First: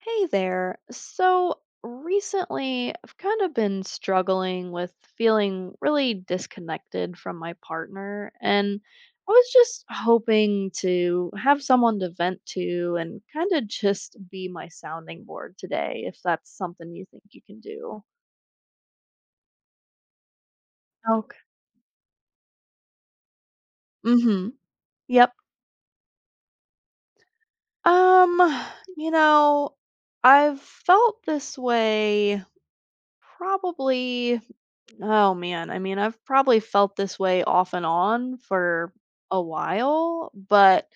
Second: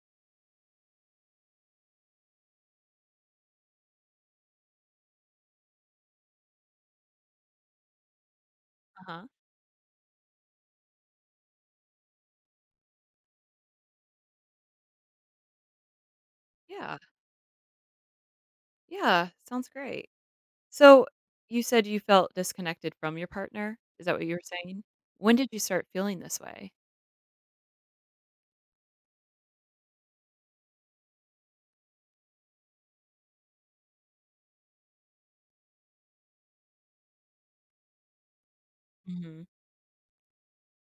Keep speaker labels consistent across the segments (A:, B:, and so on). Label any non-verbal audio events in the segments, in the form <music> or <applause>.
A: Hey there. So recently, I've kind of been struggling with feeling really disconnected from my partner, and
B: Uh-huh.
A: I was just hoping to have someone to vent to and kind of just be my sounding board today, if that's something
B: Yeah.
A: you think you can do.
B: Yeah, sounds great. So,
A: Okay.
B: you said you felt disconnected from your partner? Is that what you were
A: Mm-hmm.
B: saying?
A: Yep.
B: When did you start feeling this way?
A: Um, you know, I've felt this way probably. Oh man, I mean, I've probably felt this way off and on for a
B: Mhm.
A: while, but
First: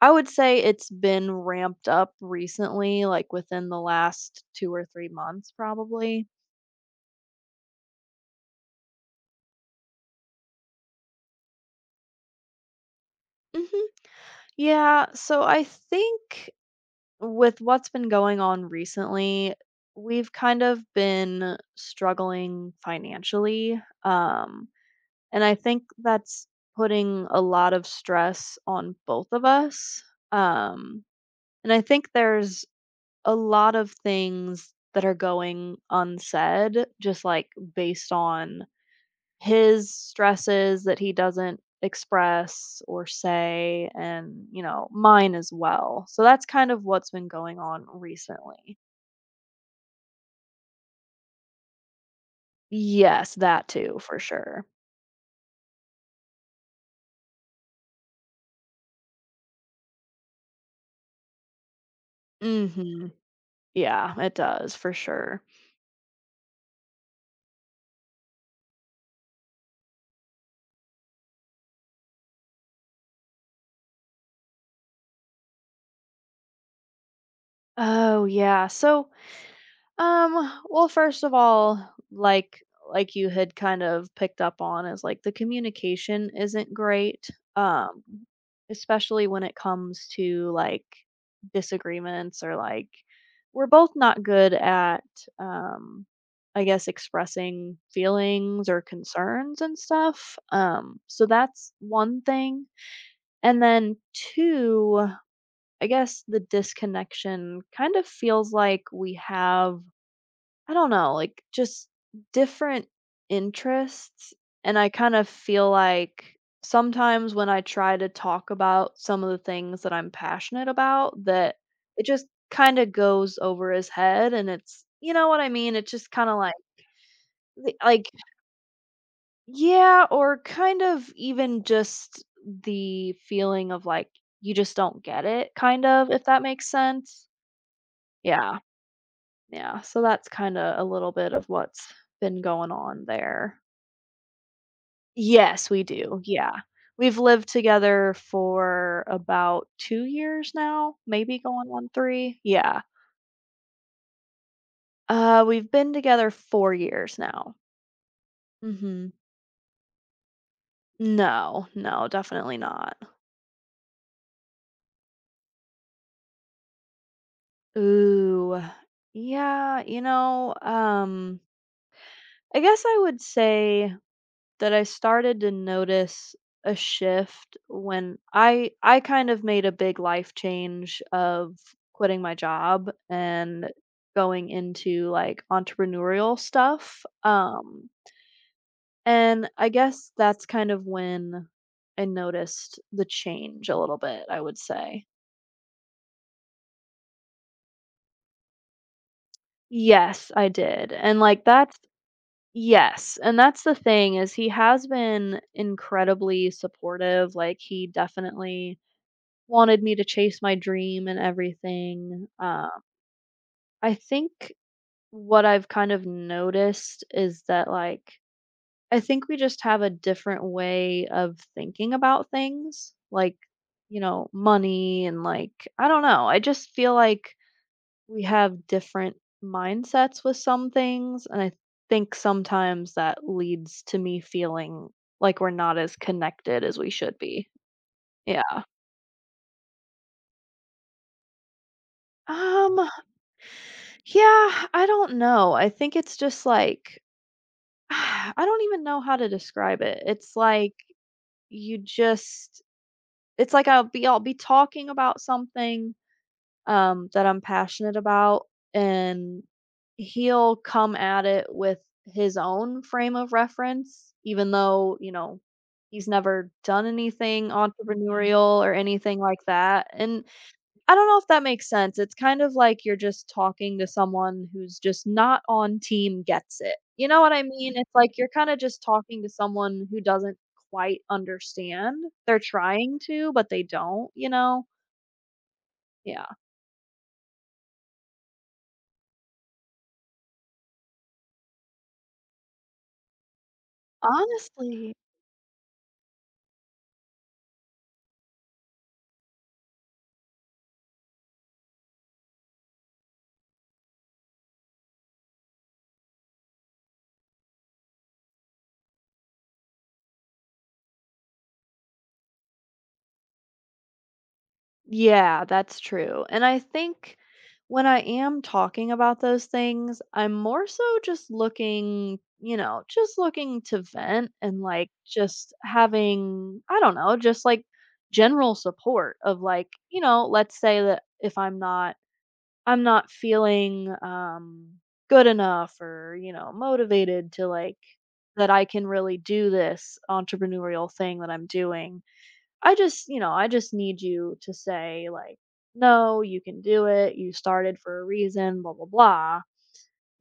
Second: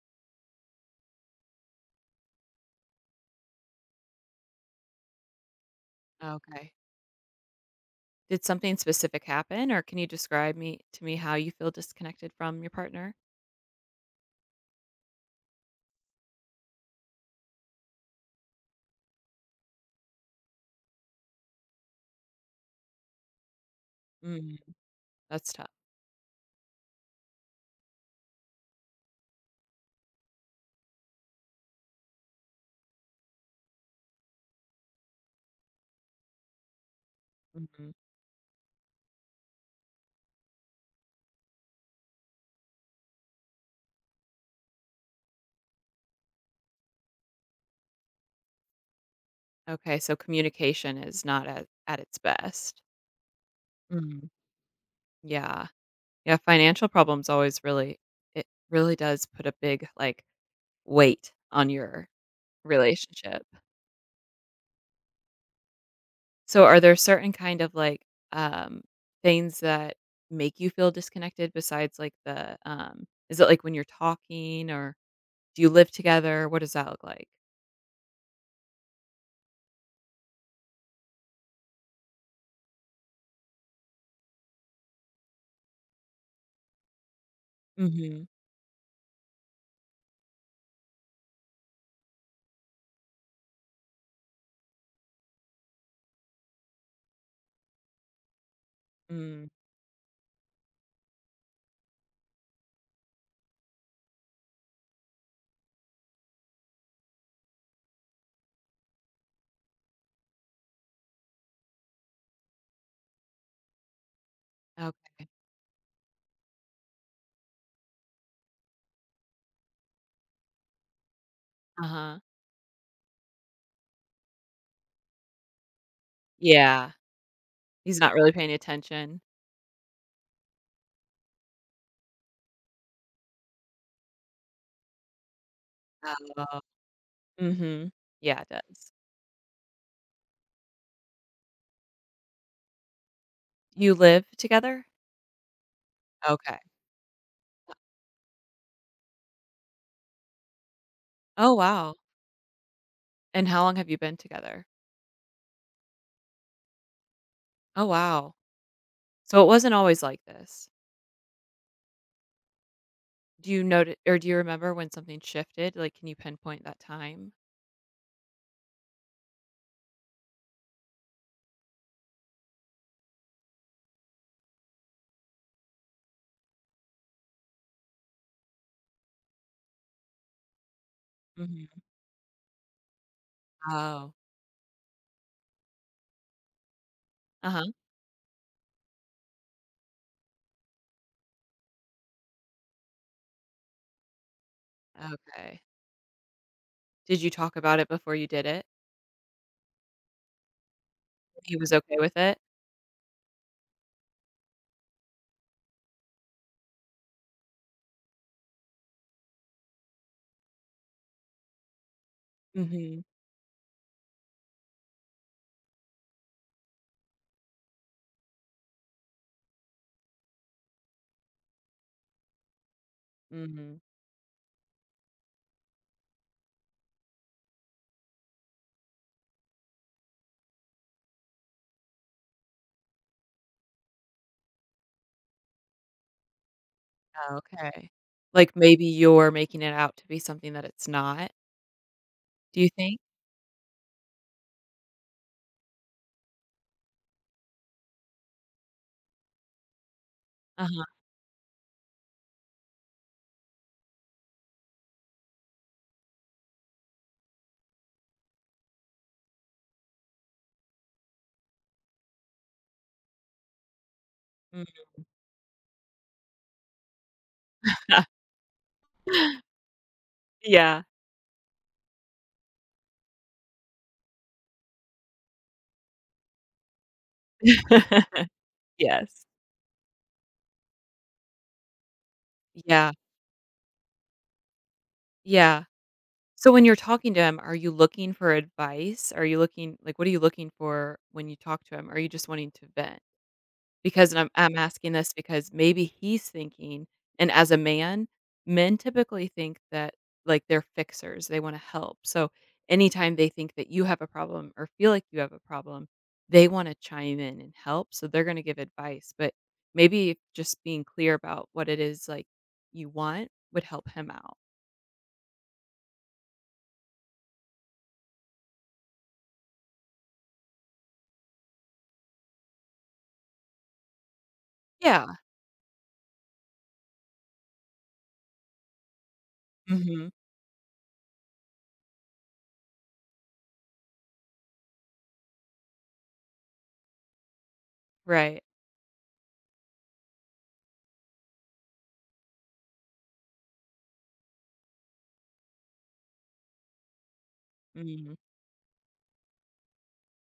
A: I would say it's been ramped up recently, like within the last 2 or 3 months, probably.
B: Okay. Did something specific happen or can you describe me to me how you feel disconnected from your partner?
A: hmm Yeah, so I think with what's been going on recently, we've kind of been struggling financially.
B: Mm,
A: And
B: that's
A: I
B: tough.
A: think that's putting a lot of stress on both of us. Um, And I think there's a lot of things that are going unsaid, just like
B: Mhm.
A: based on his stresses that he doesn't express or say, and, mine as well. So that's kind of what's been going on recently.
B: Okay, so communication is not at its best.
A: Yes, that too, for
B: Mm,
A: sure.
B: yeah. Yeah, financial problems always really it really does put a big like weight on your
A: Mhm.
B: relationship.
A: Yeah, it does for sure.
B: So are there certain kind of, like, um, things that make you feel disconnected besides, like, is it, like, when you're talking, or do you live together? What does that look like?
A: Oh, yeah. Um, well, first of all, like you had kind of picked up on is like the communication isn't great. Um,
B: Mhm.
A: Especially when it comes to like disagreements or like we're both not good at um I guess expressing feelings or
B: Mm.
A: concerns and stuff. So that's one thing. And then two, I guess the disconnection kind of feels like we have I don't know, like, just different interests, and I kind
B: Okay.
A: of feel like sometimes when I try to talk about some of the things that I'm passionate about, that it
B: Uh-huh.
A: just kind of goes over his head, and it's what I mean? It's just kind of like
B: Yeah.
A: the
B: He's
A: like,
B: not really paying attention.
A: yeah, or kind of even just the feeling of, like, you just don't get it, kind of, if that
B: Oh.
A: makes sense?
B: Mhm. Yeah, it
A: Yeah,
B: does.
A: yeah, so that's kinda a little bit of what's been going on there.
B: You live together?
A: Yes, we do, yeah.
B: Okay.
A: We've lived together for about 2 years now, maybe
B: Oh,
A: going on
B: wow.
A: 3, yeah.
B: And how long have you been together?
A: We've been together 4 years now.
B: Oh, wow.
A: Mhm.
B: So it wasn't always like this.
A: No, no, definitely not.
B: Do you notice, or do you remember when something shifted? Like, can you pinpoint that time?
A: Ooh, yeah, I guess I would say that I started to notice a shift when I kind of made a big life change of
B: Mhm.
A: quitting my job and
B: Oh.
A: going into like entrepreneurial stuff.
B: Uh-huh.
A: And I guess that's kind of when I noticed the change a little bit, I would say.
B: Okay. Did you talk about it before you did it?
A: Yes, I did. And like
B: He was
A: that's
B: okay with it?
A: yes, and that's the thing is he has been incredibly supportive. Like he definitely wanted me to chase my dream and everything.
B: Mhm.
A: I think what I've kind of noticed is that, like, I think we just have a different way of thinking about things, like,
B: Mhm.
A: money and like, I don't know. I just feel like we have different mindsets with some things. And I think sometimes that leads to me feeling like we're not as connected as we should
B: Oh,
A: be.
B: okay.
A: Yeah.
B: Like, maybe you're making it out to be something that it's not, do you
A: Um,
B: think?
A: Yeah, I don't know. I think it's just like <sighs> I don't even know how to describe it. It's like
B: Uh-huh.
A: you just it's like I'll be talking about something that I'm passionate about and he'll come at it with his own frame of reference even though, he's never done anything entrepreneurial or anything like
B: <laughs>
A: that. And
B: Yeah.
A: I don't know if that makes sense. It's kind of like you're just talking to someone who's just not on team gets it. What I mean? It's like you're
B: <laughs>
A: kinda just talking
B: Yes.
A: to someone who doesn't quite understand. They're
B: Yeah.
A: trying to, but they don't, you know?
B: Yeah.
A: Yeah.
B: So when you're talking to him, are you looking for advice? Are you looking like, what are you looking for when you talk to him? Are you just wanting to vent? Because I'm asking
A: Honestly,
B: this because maybe he's thinking and as a man, men typically think that, like, they're fixers, they wanna help, so anytime they think that you have a problem or feel like you have a problem, they wanna chime in and help, so they're gonna give advice, but maybe just being clear about what it is, like, you want would help him out.
A: yeah, that's true. And I think when I am talking about those things, I'm more so just looking, just looking to vent and like
B: Yeah.
A: just having, I don't know, just like general support of like,
B: Mhm.
A: let's say that if I'm not I'm not feeling good enough or, motivated to like
B: Right.
A: that I can really do this entrepreneurial thing that I'm doing I just, I just need you to say like, "No, you can do it. You started for a
B: Mhm.
A: reason, blah blah blah,"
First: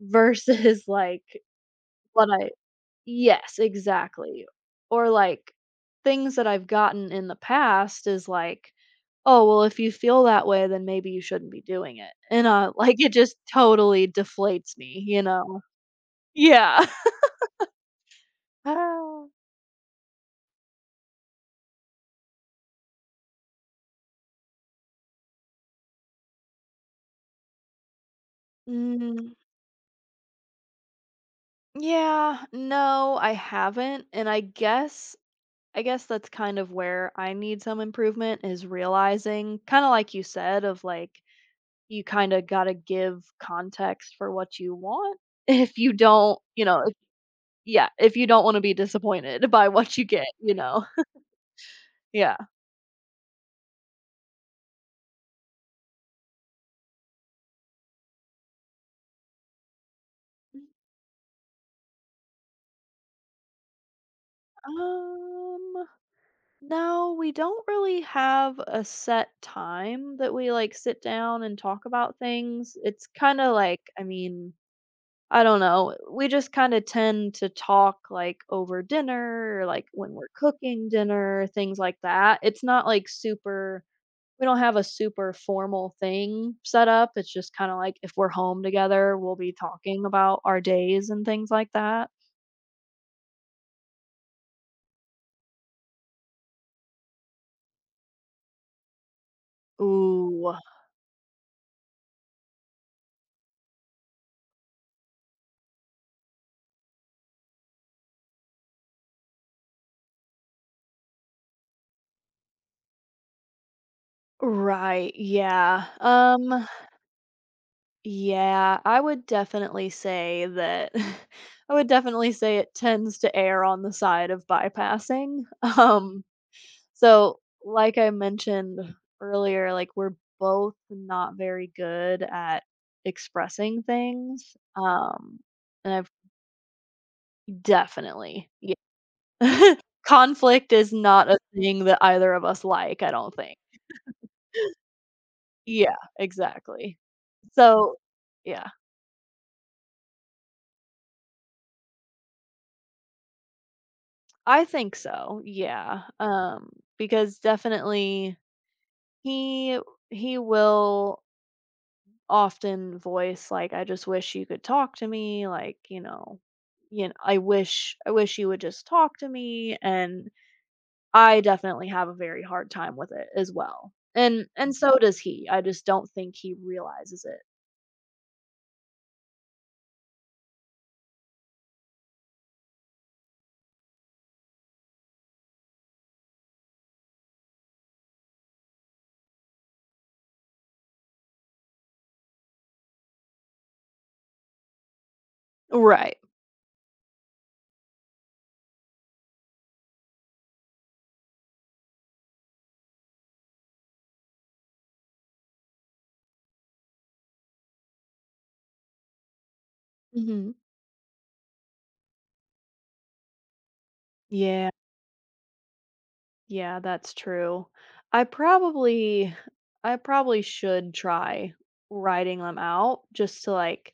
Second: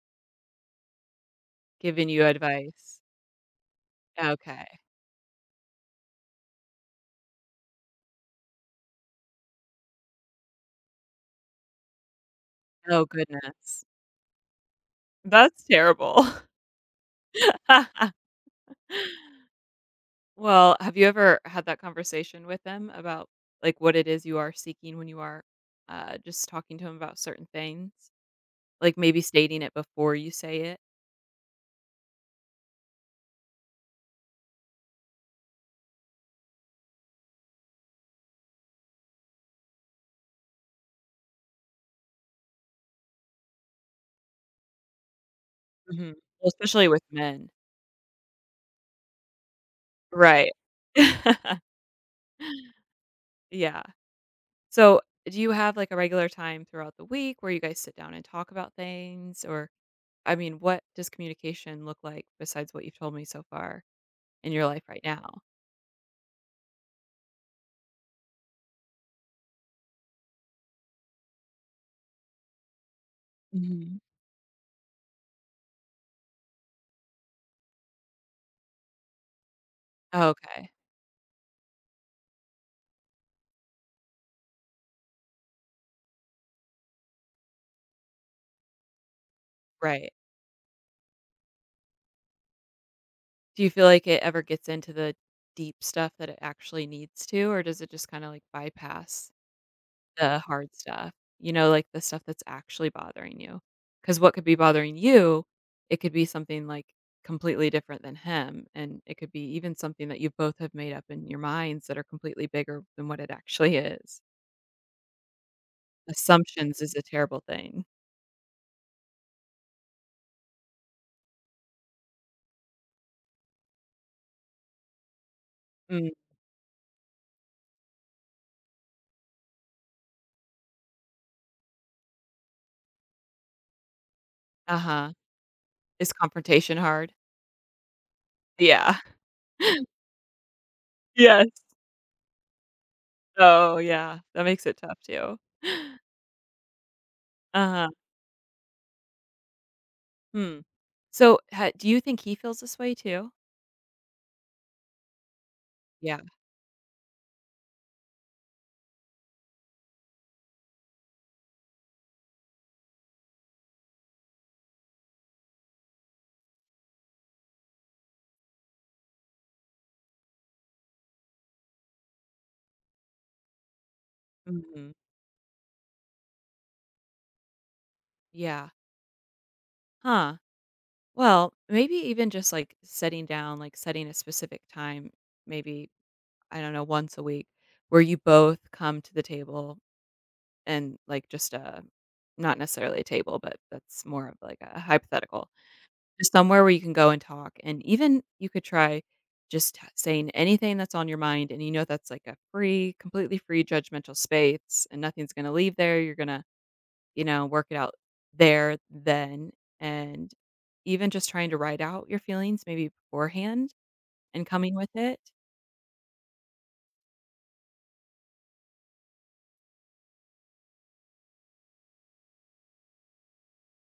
A: versus <laughs> like
B: Giving you
A: what I
B: advice.
A: yes, exactly.
B: Okay.
A: Or like things that I've gotten in the past is like, "Oh, well, if you feel that way, then maybe you shouldn't be doing it." And, <laughs> like
B: Oh
A: it just
B: goodness.
A: totally deflates me, you know?
B: That's terrible.
A: Yeah. <laughs>
B: <laughs>
A: Oh.
B: Well, have you ever had that conversation with them about, like, what it is you are seeking when you are, just talking to them about certain things? Like, maybe
A: Mm,
B: stating it before you say it?
A: yeah, no, I haven't, and I guess that's kind of where I need some improvement is realizing, kind of like you said, of like, you kind of got to give context for what you want. <laughs> If you
B: Mhm.
A: don't,
B: Well, especially
A: if,
B: with men.
A: yeah, if you don't want to be disappointed <laughs> by what you get,
B: Right.
A: you know,
B: <laughs>
A: yeah.
B: Yeah. So, do you have like a regular time throughout the week where you guys sit down and talk about things? Or, I mean, what does communication look like besides what you've told me so far in your life right now?
A: Um, no, we don't really have a set time that we like sit down and talk about things. It's kind of like,
B: hmm
A: I mean, I don't know, we just kinda tend to talk, like, over dinner or, like, when we're
B: Okay.
A: cooking dinner, things like that. It's not, like, super we don't have a super formal thing set up, it's just kinda like if we're home together, we'll be talking
B: Right.
A: about our days and things like that.
B: Do you feel like it ever gets into the deep stuff that it actually needs to, or does it just kind of like bypass the
A: Ooh,
B: hard stuff, you know, like the stuff that's actually bothering you. Because what could be bothering you, it could be something, like, completely different than him, and it could be even something that you both have made up in your minds that are completely bigger than what it actually is.
A: right, yeah,
B: Assumptions is a terrible thing.
A: yeah, I would definitely say that <laughs> I would definitely say it tends to err on the side of bypassing, <laughs>
B: Mm,
A: um so, like I mentioned earlier, like we're both not very good at expressing things.
B: uh-huh.
A: And I've
B: Is confrontation hard?
A: definitely, yeah.
B: Yeah.
A: <laughs>
B: <laughs>
A: Conflict is not a
B: Yes.
A: thing that either of us like, I don't think.
B: Oh, yeah, that makes it tough too.
A: Yeah,
B: <laughs>
A: exactly.
B: Uh-huh.
A: So, yeah,
B: Hmm. So, ha do you think he feels this way too?
A: I think so. Yeah.
B: Yeah.
A: Because definitely he he will often voice like I just wish you could talk to me like you know, I wish you would just talk to me, and I definitely have a very hard time with it as well. And
B: Mhm.
A: so does he. I just don't think he realizes it.
B: Yeah. Huh. Well, maybe even just like setting down, like setting a specific time, maybe, I don't know, once a week where you both come to the table and like just a, not necessarily a table, but that's more of like a hypothetical,
A: Right.
B: just somewhere where you can go and talk. And even you could try just saying anything that's on your mind. And you know, that's like a free, completely free judgmental space and nothing's going to leave there. You're going to you know, work it out there then. And
A: hmm
B: even just trying to write out your feelings maybe beforehand and
A: Yeah,
B: coming with it.
A: yeah, that's true. I probably I probably should try writing them out just to like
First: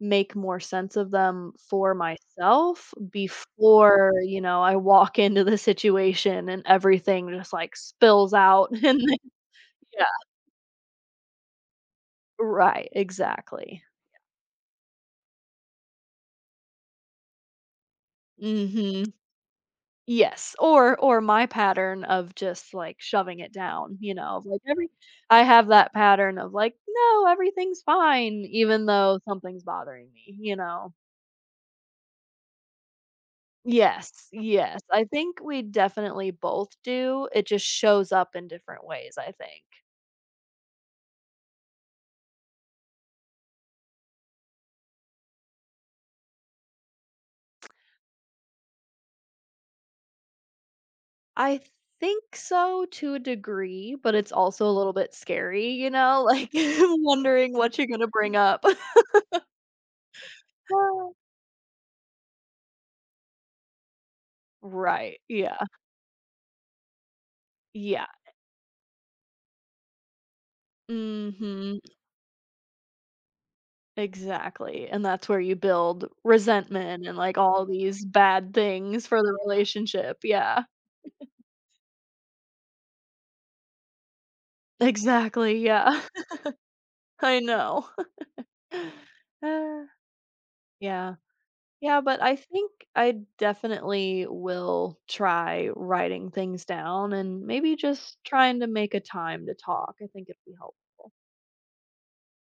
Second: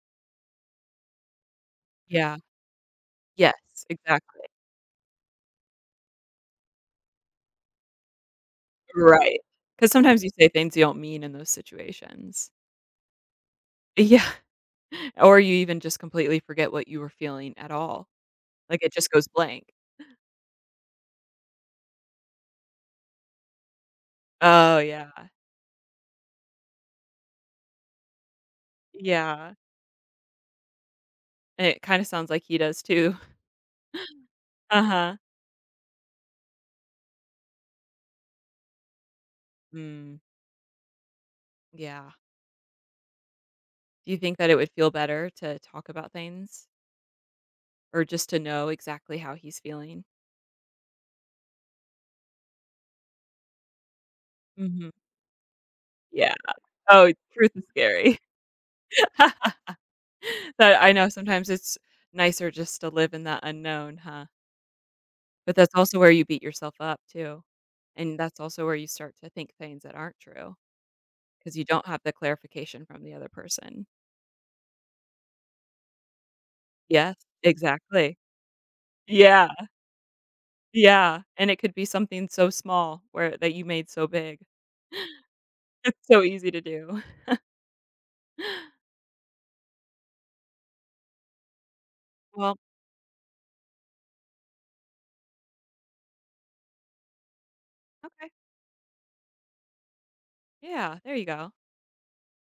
A: make more sense of them for
B: Yeah.
A: myself
B: Yes,
A: before,
B: exactly.
A: I walk into the situation and everything just, like, spills out <laughs> and then
B: Right. Because
A: yeah,
B: sometimes you say things you don't mean in those situations.
A: right, exactly.
B: Yeah. <laughs> Or you even just completely forget what you were feeling at all. Like it just
A: Mhm.
B: goes blank.
A: Yes, or my pattern of just, like, shoving it down, of, like,
B: Oh,
A: every
B: yeah.
A: I have that pattern of, like, "No, everything's fine," even though
B: Yeah.
A: something's bothering me, you know?
B: And it kinda sounds like he does too. <laughs>
A: Yes, yes, I
B: Uh-huh.
A: think we definitely both do, it just shows up in different ways, I think.
B: Mm, yeah. Do you think that it would feel better to talk about things? Or just to know exactly how he's feeling?
A: I think so to a degree, but it's also a
B: Mhm.
A: little bit scary,
B: Yeah.
A: like <laughs>
B: Oh, truth
A: wondering
B: is
A: what you're gonna
B: scary.
A: bring up. <laughs>
B: <laughs> That I know sometimes it's nicer just to live in that unknown, huh?
A: Right.
B: But
A: Yeah.
B: that's also where you beat yourself up too,
A: Yeah.
B: and that's also where you start to think things that aren't true because you
A: Mhm.
B: don't have the clarification from the other person.
A: Exactly. And that's where you build resentment
B: Yes,
A: and like all these
B: exactly.
A: bad things for the
B: Yeah,
A: relationship. Yeah.
B: yeah, and it could be something so small where that you made so big. <laughs>
A: Exactly. Yeah.
B: It's so
A: <laughs>
B: easy to do.
A: I know. <sighs>
B: <laughs>
A: <laughs> Uh, yeah. Yeah, but I
B: Well,
A: think I definitely will try writing things down and maybe just
B: okay.
A: trying to make a time to talk. I think it'll be
B: Yeah,
A: helpful.
B: there you go.